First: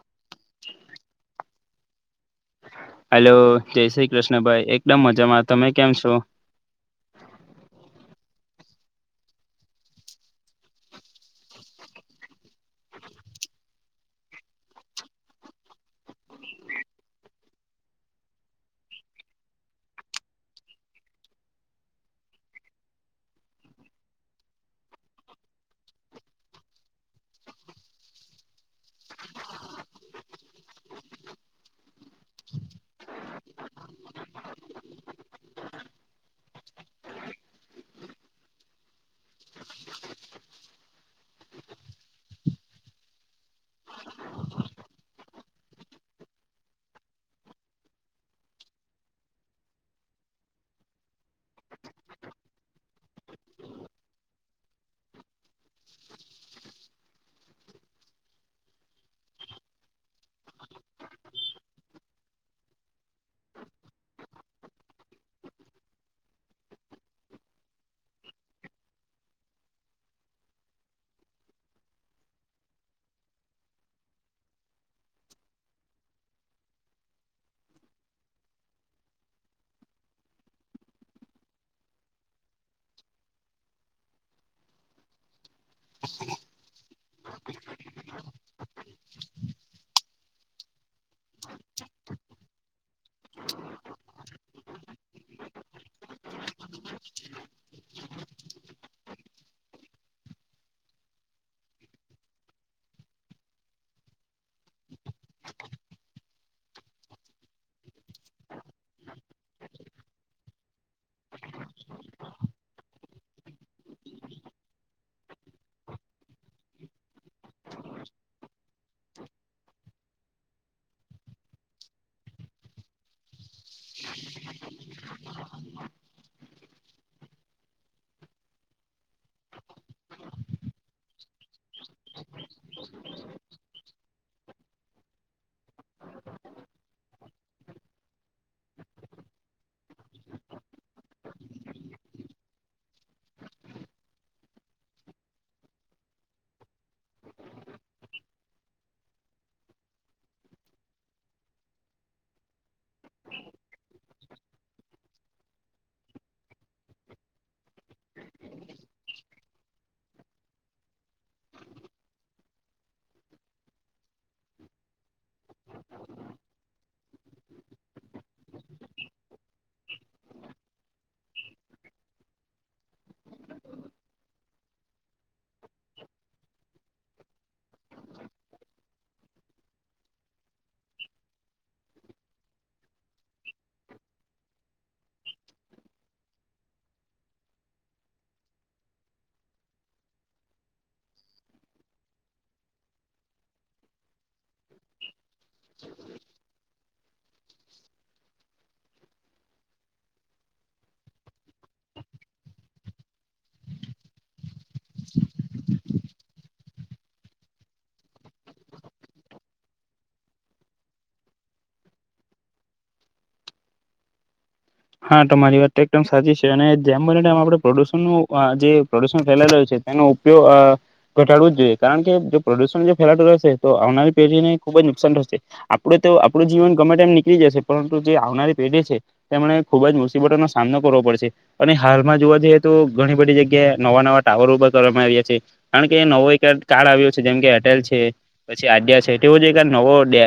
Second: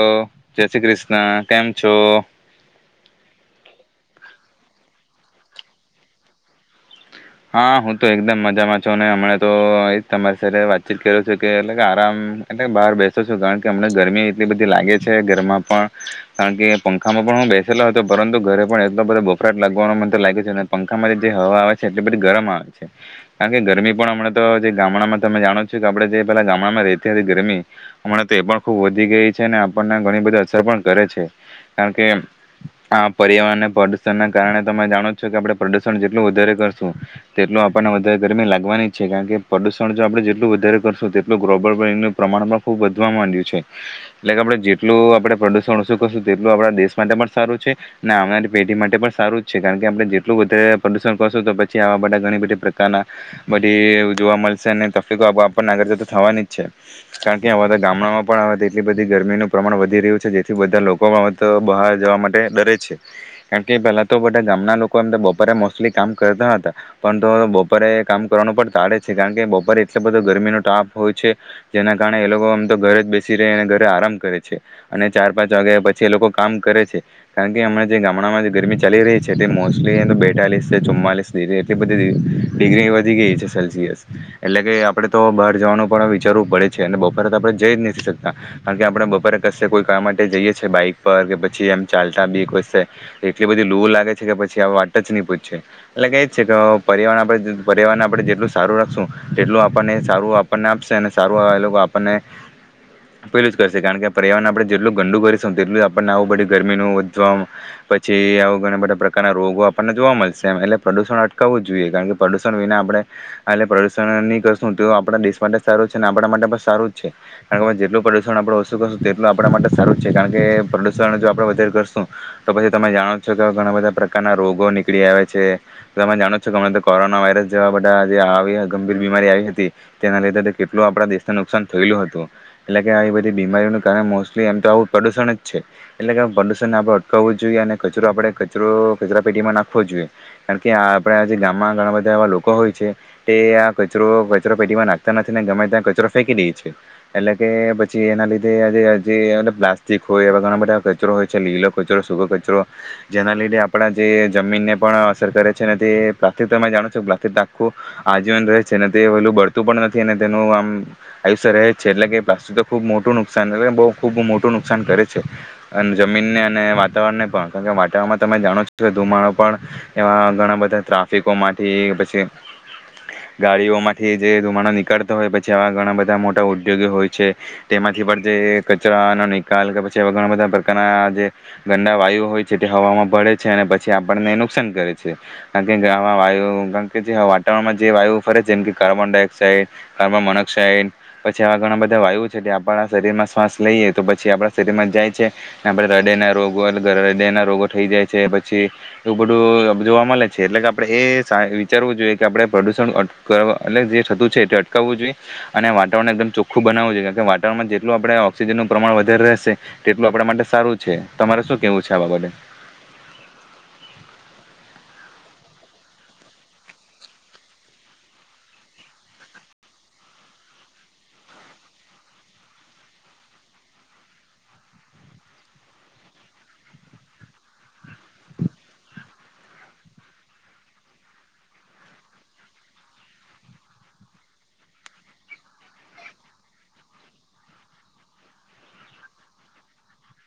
અ જે શ્રી ક્રષ્ન કેમ છો હેલો જે શ્રી ક્રષ્ન ભાઈ એકદમ મજામાં તમે કેમ છો હા હું તો એકદમ મજામાં છું અને હમણા તો એજ તમારી સાથે વાતચીત કર છું કે એટલે આરામ એટલે બહાર બેસું છું કારણ કે હમને ગરમી એટલી બધી લાગે છે ઘરમાં પણ કારણ કે પંખામાં પણ હું બેસેલો હતો પરંતુ ઘરે પણ એકદમ બધો બફરાટ લાગવાનો મને તો લાગે છે અને પંખામાં જે હવા આવે છે એટલી બધી ગરમ આવે છે કારણ કે ગરમી પણ હમણા તો જે ગામડામાં તમે જાણો છો કે આપણે જે પેલા ગામડામાં રતી હતી ગરમી હમણાં તો એ પણ ખુબ વધી ગઈ છે અને આપણને ઘણી બધી અસર પણ કરે છે કારણ કે આ પર્યાવરણને પ્રદુષણના કારણે તમે જાણો છો કે આપણે પ્રદુષણ જેટલું વધારે કરશુ શું તેટલું આપણને વધારે ગરમી લાગવાની જ છે કારણ કે પ્રદુષણ જો આપણે જેટલું વધારે કરશું તેટલું ગ્લોબલ વોર્મંગનું પ્રમાણ પણ ખુબ વધવા માંડ્યું છે એટલે કે આપણે જેટલું આપણે પ્રદુષણ ઓછું કરશું તેટલું આપણા દેશ માટે પણ સારું છે ને આવનારી પેઢી માટે પણ સારું જ છે કારણ કે આપણે જેટલું વધારે પ્રદુષણ કરશું તો પછી જ્યાં બધા ઘણી બધી પ્રકારના બધી જોવા મળશે અને તકલીફો આપો આગળ જતા થવાની જ છે કારણ કે આવા તો ગામડામાં પણ તો એટલી બધી ગરમીનું પ્રમાણ વધી રહ્યું છે જેથી બધા લોકો પણ તો બહાર જવા માટે ડરે છે કારણ કે પહેલા તો બધા ગામના લોકો એમ તો બપોરે મોસ્ટલી કામ કરતા હતા પણ તો બપોરે કામ કરવાનું પણ તાળે છે કારણ કે બપોરે એટલો બધો ગરમીનો તાપ હોય છે જેના કારણે એ લોકો આમ તો ઘરે જ બેસી રહે અને ઘરે આરામ કરે છે અને ચાર પાંચ વાગ્યા પછી એ લોકો કામ કરે છે કારણ કે હમણા જે ગામડામાં જે ગરમી ચાલી રહી છે તે મોસ્ટલી તો બેતાલીસ કે ચુમ્માલીસ એટલી બધી ડિગ્રી વધી ગઈ છે સેલ્સિયસ એટલે કે આપડે તો બહાર જવાનું પણ વિચારવું પડે છે અને બપોરે આપડણે જઈ જ નથી શકતા કારણ કે આપડણે બપોરે કશે કોઈ કામ માટે જઈએ છીએ બાઈક પર કે પછી એમ ચાલતા બી ક એટલી બધી લૂ લાગે છે કે પછી આ વાટ જ નહી પૂછે એટલે કે છે કે અ પર્યાવરણ આપણે પર્યાવરણને આપણે જેટલું સારું રાખશું તેટલું આપણને સારું આપણને આપશે અને સારું એ લોકો આપણને પેલું જ કરશે કારણ કે પર્યાવરણને આપણે જેટલું ગંડુ કરીરીશું તેટલું જ આપણને આવું બધી ગરમીનું વધવા પછી આવ ઘણા બધા પ્રકારના રોગો આપણને જોવા મળશે એમ એટલે પ્રદૂષણ અટકાવવું જ જોઈએ કારણ કે પ્રદૂષણ વિના આપણે એટલે પ્રદૂષણ નહીં કરશું તો આપણા દેશ માટે જ સારું જ છે અને આપણા માટે પણ સારું જ છે કારણ કે જેટલું પ્રદૂષણ આપણે ઓછું કરશું તેટલું આપણા માટે સારું જ છે કારણ કે પ્રદૂષણ જો આપણે વધારે કરશું તો પછી તમે જાણો છો કે ઘણા બધા પ્રકારના રોગો નીકળી આવે છે તમે જાણો છો કેમ કોરોના વાયરસ જેવા બધા જે આવીયા ગંભીર બીમારી આવી હતી તેના લીધે કેટલું આપડા દેશને નુકસાન થયેલું હતું એટલે કે આવી બધી બીમારીઓનું કાર મોસ્ટલી એમ તો આવું પ્રદુષણ જ છે એટલે કે પ્રદુષણને આપણે અટકાવવું જોઈએ અને કચરો આપણે કચરો કચરા પેટીમાં નાખવો જોઈએ કારણ કે આપડા જે ગામમાં ઘણા બધા એવા લોકો હોય છે તે આ કચરો કચરો પેટીમાં નાખતા નથી ને ગમે ત્યાં કચરો ફેંકી દે છે એટલે કે પછી એના લીધે પ્લાસ્ટિક હોય એવા ઘણા બધા એ કચરો હોય છે લીલો કચરો સૂગ કચરો જેના લીધે આપડા જે જમીનને પણ અ અસર કરે છે તે પ્લાસ્ટિક તમે જાણો છો કે પ્લાસ્ટિક આખું આજીવન રહે છે અને તે વેલું બળતું પણ નથી અને તેનું આમ આયુષ્ય રહે છે એટલે કે પ્લાસ્ટિક તો ખુબ મોટું નુકસાન હવે ખુબ મોટું નુકસાન કરે છે અને જમીનને અને વાતાવરણને પણ કારણ કે વાતાવરણમાં તમે જાણો છો કે ધુમાડો પણ એવા ઘણા બધા ટ્રાફિકોમાંથી પછી ગાડીઓમાંથી જે ધુમાડા નીકળતો હોય પછી એવા ઘણા બધા મોટા ઉદ્યોગો હોય છે તેમાંથી પણ જે કચરાનો નિકાલ કે પછીવા ઘણા બધા પ્રકારના જે ગંડા વાયુ હોય છે તે હવામાં ભળે છે અને પછી આપણને નુકશાન શાન કરે છે કારણ કે આવા વાયુ કારણ કે જે વાતાવરણમાં જે વાયુ ફરે છે જેમ કે કાર્બન ડાયોક્સાઇડ કાર્બન મોનોક્સાાઈડ પછી આવા ઘણા બધા વાયુ છે જે આપણા શરીર માં શ્વાસ લઈએ તો પછી આપણા શરીરમાં જાય છે આપણા હૃદય ના રોગો હૃદય ના રોગો થઈ જાય છે પછી એવું બધું જોવા મળે છે એટલે કે આપણે એ સા વિચારવું જોઈએ કે આપણે પ્રદુષણ એટકાવા એટલે જે થતું છે એ અટકાવવું જોઈએ અને વાતાવરણ એકદમ ચોખ્ખું બનાવવું જોઈએ કારણ કે વાતાવરણમાં જેટલું આપણે ઓક્સિજનનું પ્રમાણ વધારે રહેશે તેટલું આપણે માટે સારું છે તમારે શું કેવું છે આ બાબતે હા તો મારી વાત તો એકદમ સાચી છે અને જેમ બનેમ આપણે પ્રદુષણનું અ જે પ્રદુષણ ફેલાય રહ્યું છે તેનો ઉપયોગ ઘટાડવુ જોઈએ કારણ કે જો પ્રદુષણ જો ફેલાતું રહેશે તો આવનારી પેઢીને ખુબ જ નુકસાન થશે આપડ તો આપણું જીવન ગમે ટમ નીકળી જશે પરંતુ જે આવરી પેઢી છે તેમણે ખુબ જ મુસીબતોનો સામનો કરવો પડશે અને હાલમાં જોવા જઈએ તો ઘણી બધી જગ્યાએ નવા નવા ટાવર ભા કરવામાં આવ્યા છે કારણ કે નવો એક કાર્ડ આવ્યો છે જેમ કે એરટેલ છે પછી આડ્યા છે તેવો જ એક નવો ડે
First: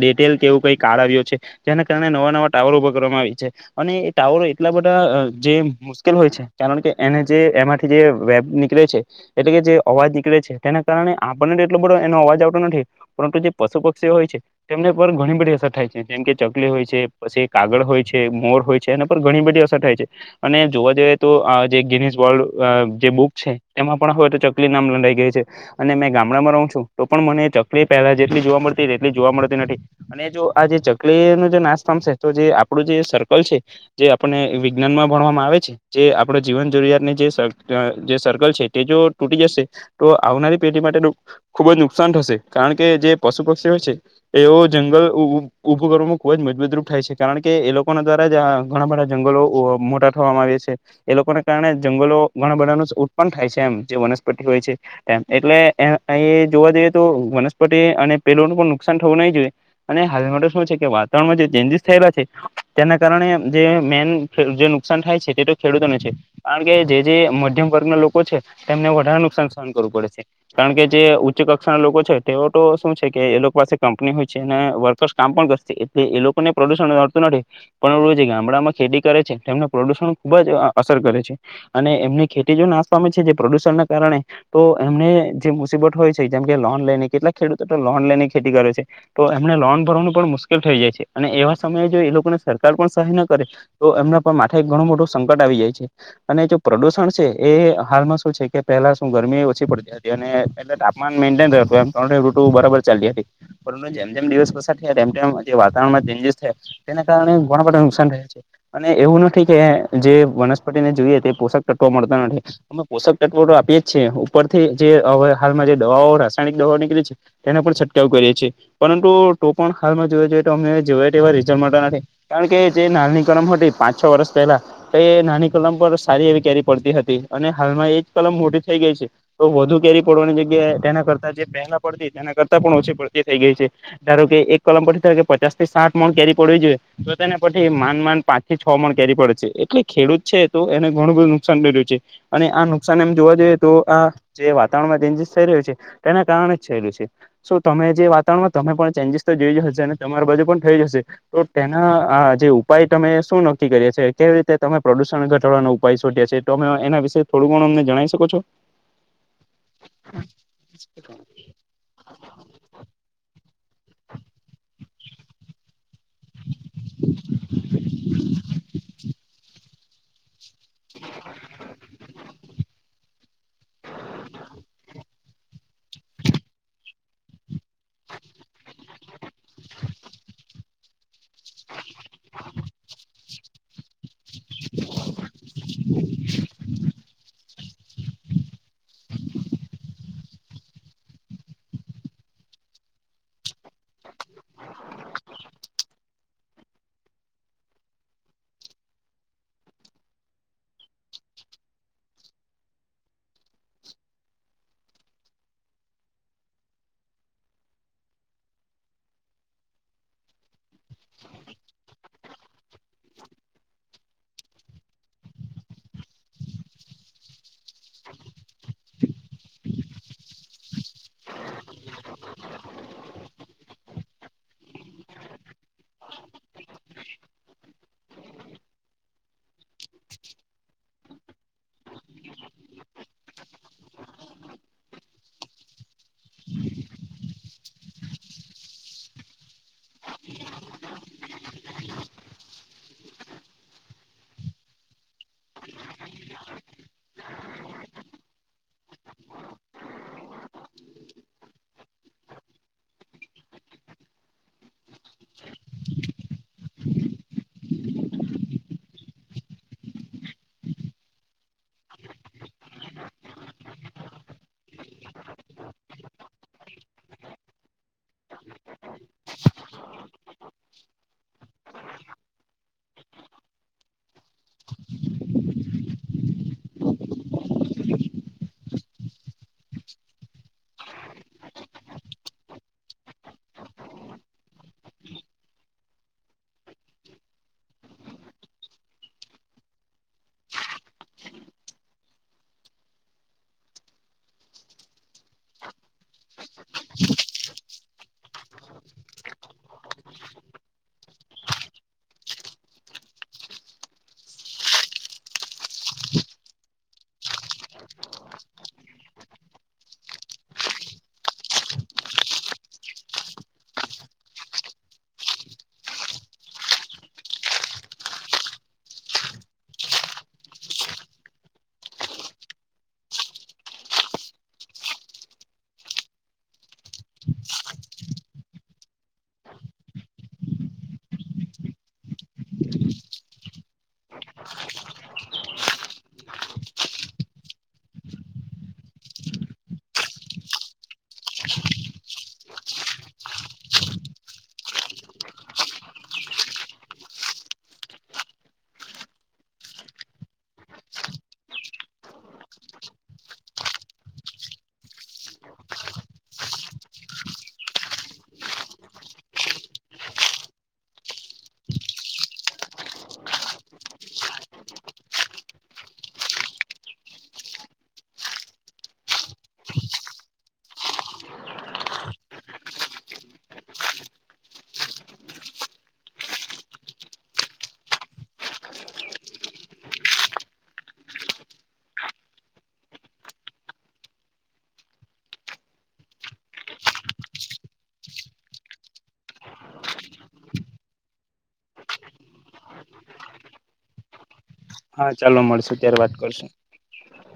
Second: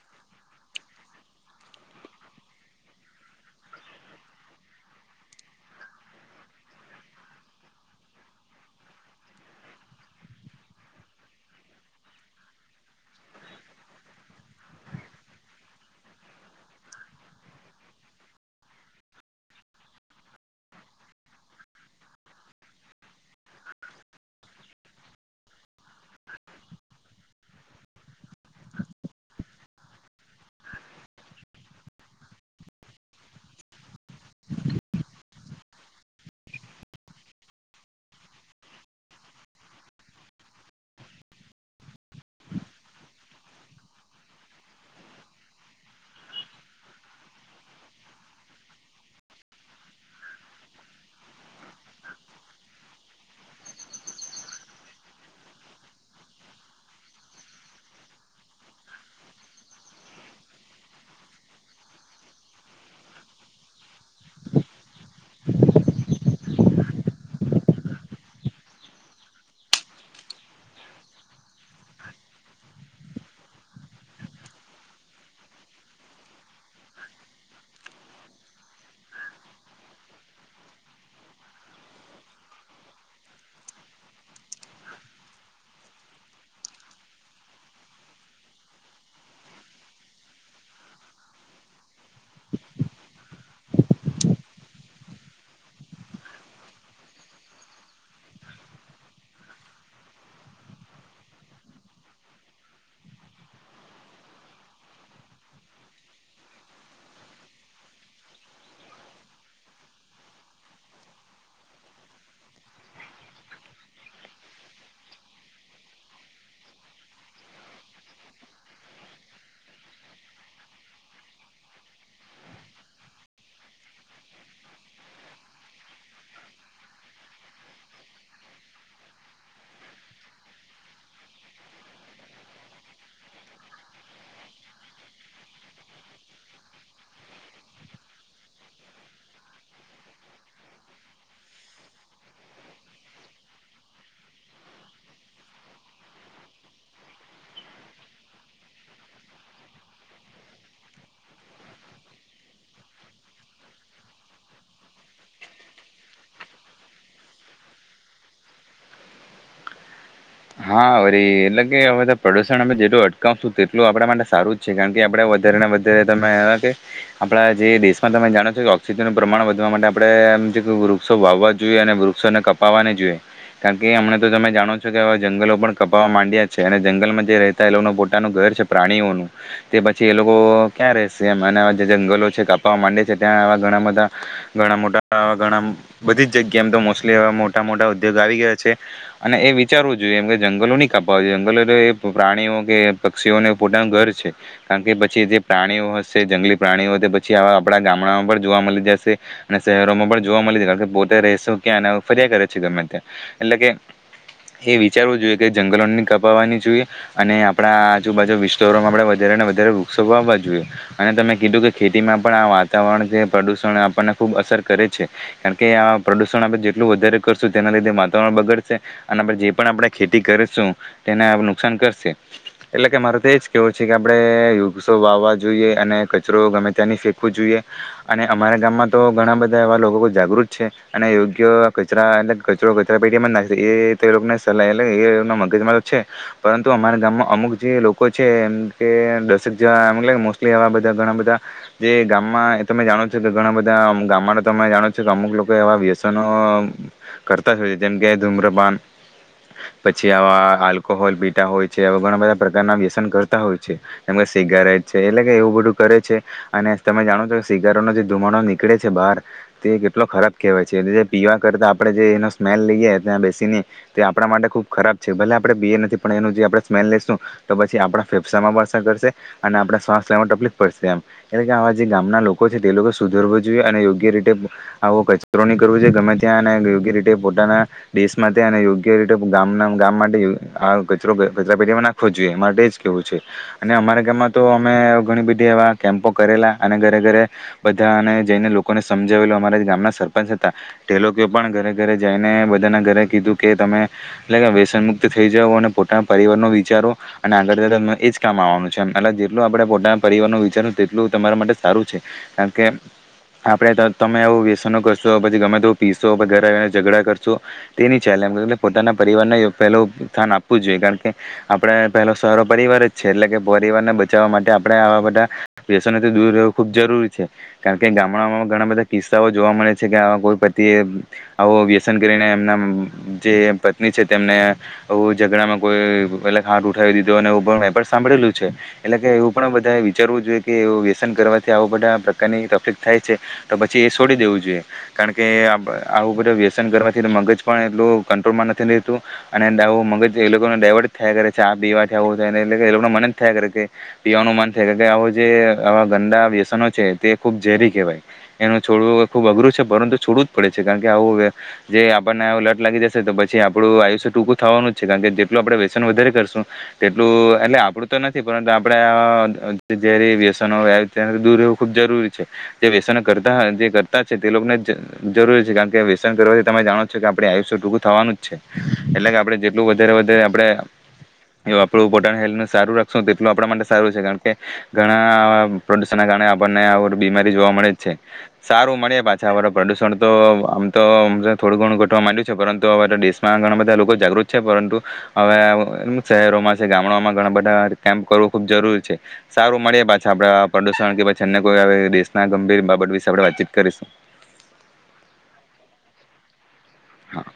ડેટેલ કેવું કઈ કાર્ડ આવ્યો છે જેના કારણે નવા નવા ટાવર ઉભા કરવામાં આવી્યા છે અને એ ટાવર એટલા બધા અ જે મુશ્કેલ હોય છે કારણ કે એને જે એમાંથી જે વેબ નીકળે છે એટલે કે જે અવાજ નીકળે છે તેના કારણે આપણને એટલો બધો એનો અવાજ આવતો નથી પરંતુ જે પશુ પક્ષીઓ હોય છે તેમને પર ઘણી બધી અસર થાય છે જેમ કે ચકલી હોય છે પછી કાગળ હોય છે મોર હોય છે એના પર ઘણી બધી અસર થાય છે અને જોવા જઈએ તો આ જે ગિનીસ વૅલ્ડ અ જે બુક છે એમાં પણ હવે તો ચકલી નામ લડાઈ ગઈ છે અને મેં ગામડામાં રહું છું તો પણ મને ચકલી પહેલા જેટલી જોવા મળતી તેટલી જોવા મળતી નથી અને જો આ જે ચકલીનું જે નાશ પામશે તો જે આપણું જે સર્કલ છે જે આપણને વિજ્ઞાનમાં ભણવામાં આવે છે જે આપણે જીવન જરૂરિયાતની જે સરકર જે સર્કલ છે તે જો તૂટી જશે તો આવનારી પેઢી માટે ડુક ખુબ જ નુકસાન થશે કારણ કે જે પશુ પક્ષીઓ છે એઓ જંગલ ઉભુ ઊભું કરવામાં ખૂબ જ મજબૂત રૂપ થાય છે કારણ કે એ લોકોના દ્વારા જ ઘણા બધા જંગલો ઓ મોટા થવામાં આવે્યા છે એ લોકોને કારણે જંગલો ઘણા બધાનું સુ ઉત્પન થાય છે એમ જે વનસ્પતિ હોય છે એમ એટલે એ અહીં જોવા જઈએ તો વનસ્પતિ અને પેલોનું પણ નુકસાન થવું નહી જોઈએ અને હાલ માટે શું છે કે વાતાવરણમાં જે ચેન્જીસ થયેલા છે તેના કારણે જે મેન જે નુકસાન થાય છે તે તો ખેડૂતોને છે કારણ કે જે જે મધ્યમ વર્ગના લોકો છે તેમને વધારે નુકસાન સહન કરવું પડે છે કારણ કે જે ઉચ્ચ કક્ષાના લોકો છે તેઓ તો શું છે કે એ લોકો પાસે કંપની હોય છે અને વર્કસ કામ પણ કરશે એટલે એ લોકોને પ્રદુષણ મળતું નથી પણ ગામડામાં ખેતી કરે છે તેમને પ્રદુષણ ખુબ જ અ અસર કરે છે અને એમની ખેતી જો નાશ પામે છે જે પ્રદુષણના કારણે તો એમને જે મુસીબત હોય છે જેમ કે લોન લઈને કેટલાક ખેડૂતો તો લોન લઈને ખેતી કરે છે તો એમને લોન ભરવાનું પણ મુશ્કેલ થઈ જાય છે અને એવા સમયે જો એ લોકોને સરકાર પણ કાએ ન કરે તો એમના પર માથે ઘણું મોટું સંકટ આવી જાય છે અને જો પ્રદુષણ છે એ હાલમાં શું છે કે પહેલા શું ગરમી ઓછી પડતી હતી અને એટલે તાપમાન મેન્ટાઇન રાખ્યું એમ અને ઋતુ બરાબર ચાલતી હતી પરંતુ જેમ જેમ દિવસ પસાર થયા તેમ તેમ જે વાતાવરણમાં ચેન્જીસ થયા તેના કારણે ઘણા બધા સન રહે છે અને એવું નથી કે જે વનસ્પતિને જોઈએ તે પોષક તત્વો મળતા નથી અમે પોષક તત્વો તો આપીએ છીએ ઉપરથી જે અવે હાલમાં જે દવાઓ રાસાયણિક દવા નીકળી છે તેને પણ છંટકાવ કરીએ છીએ પરંતુ તો પણ હાલ જોએ તો અ જો ર મળતા નથી કારણ કે જે નાની કલમ હતી પાંચ છ વર્ષ પહેલા તો એ નાની કલમ પર સારી એવી કેરી પડતી હતી અને હાલમાં એ જ કલમ મોટી થઈ ગઈ છે તો વધુ કેરી પડવાની જગ્યાએ તેના કરતા જે પહેલા પડતી તેના કરતાં પણ ઓછી પડતી થઈ ગઈ છે ધારો કે એક કલમ પડતી કે પચાસ થી સાત મણ કેરી પડવી જોઈએ તો તેને પર થી એ માંડ માંડ પાંચ થી છ મણ કે પડે છે એટલે ખેડૂત છે તો એને ઘણું બધું નુકસાન થઈ રહ્યું છે અને આ નુકસાન એમ જોવા જઈએ તો આ જે વાતાવરણમાં ચેન્જીસ થઈ રહ્યું છે તેના કારણે જ થયેલું છે સો તમે જે વાતાવરણમાં તમે પણ ચેન્જીસ તો જોઈ જશે અને તમારા બાજુ પણ થઈ જશે તો તેના આ જે ઉપાય તમે શું નક્કી કરીએ છી કેવી રીતે તમે પ્રદુષણ ઘટાડવાનો ઉપાય શોધ્યા છે તમે એના વિશે થોડું ગણું અમને જણાવ શકો છો હા વરી એટલે કે હવે તો પ્રદુષણ અમે જેલું અટકાવશું એટલું આપણા માટે સારું જ છે કારણ કે આપણે વધારે ને વધારે તમે એવા કે આપણા જે દેશમાં તમે જાણો છો કે ઓઑક્સિજનનું પ્રમાણ વધવા માટે આપણે કે વૃક્ષો વાવવા જોઈએ અને વૃક્ષોને કપાવાને જોઈએ કારણ કે અમને તો તમે જાણો છો. જંગલો પણ કપાવવા માંડ્યા છે અને જંગલમાં જે રહે. એ લોકો પોતાનું ઘર છે પ્રાણીઓનું તે પછી એ લોકો ક્યાં રહેશે એ અને જે જંગલો છે કાપાવા માંડે છે ત્યાં, આવા ઘણા બધા ઘણા મોટા ઘણા બધી જ જગ્યા એમ તો મોસ્ટલી એટલા મોટા ઉદ્યોગ આવી ગયા છે અને એવી વિચારવું જોઈએ એમ કે જંગલો ન કાપવા જંગલો એ પ્રાણીઓ કે પક્ષીઓને પોતાનું ઘર છે. કારણ કે પછી જે પ્રાણીઓ હશે. જંગલી પ્રાણીઓ હોય તો પછી આવા આપણા ગામડામાં પણ જોવા મલી જશે અને શહેરોમાં પણ જોવા મલી જશે પોતે રહશો ક્યાં અને અવે ફરયા કરે છે ગમે ત્યા એટલે કે એ વિચારવું જોઈએ કે જંગલોની કાપવાની જોઈએ અને આપણા આજુબાજુ વિસ્તારોમાં આપણે વધારે ને વધારે વૃક્ષો જોઈએ અને તમે કીધું કે ખેતીમાં પણ આ વાતાવરણ પ્રદુષણ આપણને ખુબ અસર કરે છે કારણ કે આ પ્રદુષણ આપણે જેટલું વધારે કરશું તેના લીધે વાતાવરણ બગડશે. અને જે પણ આપણે ખેતી કરીશું તેને નુકસાન કરશે એટલે કે મારે તો એ જ કહેવું છે કે આપણે વૃક્ષો વાવવા જોઈએ અને કચરો ગમે ત્યાંની ફેંકવું જોઈએ અને અમારા ગામમાં તો ઘણા બધા એવા લોકો જાગૃત છે અને યોગ્ય કચરા એટલે કચરો કચરા પેટીમાં જ નાખીએ એ જે લોકોને સ લે લે એ મગજમાં તો છે પરંતુ અમારા ગામમાં અમુક જે લોકો છે એમ કે દશેક જણા મોસ્ટલી એવા બધા ઘણા બધા જે ગામમાં તમે જાણો છો કે ઘણા બધા ગામમાં તમે જાણો છો કે અમુક લોકો એવા વ્યસનો કરતાય જેમ કે ધૂમ્રપાન પછી આવા આલ્કોહોલ પીતા હોય છેવા ઘણા બધા પ્રકારના વ્યસન કરતા હોય છે જેમ કે સિગારેટ છે એટલે કે એવું બધું કરે છે અને તમે જાણો છો કે સિગારેટનો જે ધુમાડો નીકળે છે બહાર તે કેટલો ખરાબ કહેવાય છે. એટલે જે પીવા કરતા આપણે જે એનો સ્મેલ લઈએ ત્યાં બેસીને તે આપણા માટે ખૂબ ખરાબ છે ભલે આપણે બિય નથી પણ એનું જે આપણે સ્મેલ લઈશું તો પછી આપણા ફેફસામા પણ અસર કરશે અને આપણા શ્વાસ લેવામાં તકલીફ પડશે એમ એટલે કે આવા જે ગામના લોકો છે તે લોકો સુધરવું જોઈએ અને યોગ્ય રીતે આવો કચરો ન કરવો જોઈએ ગમે ત્યાં અને યોગ્ય રીતે પોતાના દેશમાં ત્યાં અને યોગ કેવી રીતે ગામના ગામમાં અ કચરો કચરા પેટીમાં નાખવો જોઈએ એ માટે જ કેવું છે અને અમારા ગામમાં તો અમે ઘણી બધી એવા કેમ્પો કરેલા અને ઘરે ઘરે બધા અને જઈને લોકોને સમજાવેલું અમારા ગામના સરપંચ હતા તે લોકો પણ ઘરે ઘરે જઈને બધાના ઘરે કીધું. કે તમે એટલે કે વ્યસન મુક્ત થઈ જાવ અને પોતાના પરિવારનો વિચારો અને આગળ જતા તમને એજ કામ આવવાનું છે એટલે જેટલું આપણે પોતાના પરિવાર ન વિચાર તેટલું તમારા માટે સારું છે કારણ કે આપણે તમે એું વ્યસનો કરશો પછી ગમે તે પીશો પછી ઘરે આવીને ઝઘડા કરશો તેની છેલે એટલે પોતાના પરિવારને પહેલું સ્થાન આપવું જ જોઈએ કારણ કે આપણે પહેલો સહારો પરિવાર જ છે એટલે કે પરિવારને બચાવવા માટે આપણે આવા બધા વ્યસનોથી દૂર રહેવું ખૂબ જરૂરી છે કારણ કે ગામડાઓમાં ઘણા બધા કિસ્સાઓ જોવા મળે છે કે આ કોઈ પતિએ આવો વ્યસન કરીને એમના જે પત્ની છે તેમને એવા ઝઘડામાં કોઈ ગલત હાથ ઉઠાવી દીધો અને એું મે પણ સાંભળેલું છે એટલે કે એવું પણ બધા વિચારવું જોઈએ કે એ વ્યસન કરવાથી આવ બધા પ્રકારની તકલીફ થાય છે તો પછી એ છોડી દેવું જોઈએ કારણ કે આવું બધું વ્યસન કરવાથી મગજ પણ હું કંટ્રોલમાં નથી રહેેતું અને આવું મગજ એ લોકોને ડાયવર્ટ થયા કરે છે આ પીવા થું થાય એટલે કે એ લોકો મન જ થાય કરે કે પીવાનું મન થાયે કે આવું જે આવા ગંદા વ્યસનો છે તે ખુબ ઝેરી કહેવાય એનું છોડવું ખુબ અઘરું છે પરંતુ છોડવું જ પડે છે કારણ કે આવું જે આપણને લટ લાગી રહશે તો પછી આપણું આયુષ્ય ટૂંકું થવાનું જ છે કારણ કે જેટલું આપણેે્ યસન વધારે કરશું તેટલું એટલે આપણું તો નથી પરંતુ આપણેે વ્યસનો દૂર રહેવું ખૂબ જરૂરી છે જે વ્યસનો કરતા જે કરતા છે તે લોકોને જરૂરી છે કારણ કે વ્યસન કરવાથી તમે જાણો છો કે આપણુ આયુષ્ય ટૂકું થવાનું જ છે એટલે કે આપણે જેટલું વધારે વધારે આપણે એ આપણું પોતાનું હેલ્થનું સારું રાખશું તેટલું આપણા માટે સારું છે કારણ કે ઘણા પ્રદુષણના કારણે આપણને આ બીમારી જોવા મળે જ છે સારું મળે પાછા પ્રદુષણ તો આમ તોમ થોડું ઘણું કરવા માંડ્યું છે પરંતુ હવે તો દેશમાં ઘણા બધા લોકો જાગૃત છે પરંતુ હવે શહેરોમાં છે ગામડામાં ઘણા બધા કેમ્પ કરવું ખુબ જરૂરી છે સારું મળી પાછા આપણે પ્રદુષણ કે પછી અન્ય કોઈ દેશના ગંભીર બાબત વિશે આપણે વાતચીત કરીશું. હા, ચાલો મળશું ત્યારે વાત કરશું. હા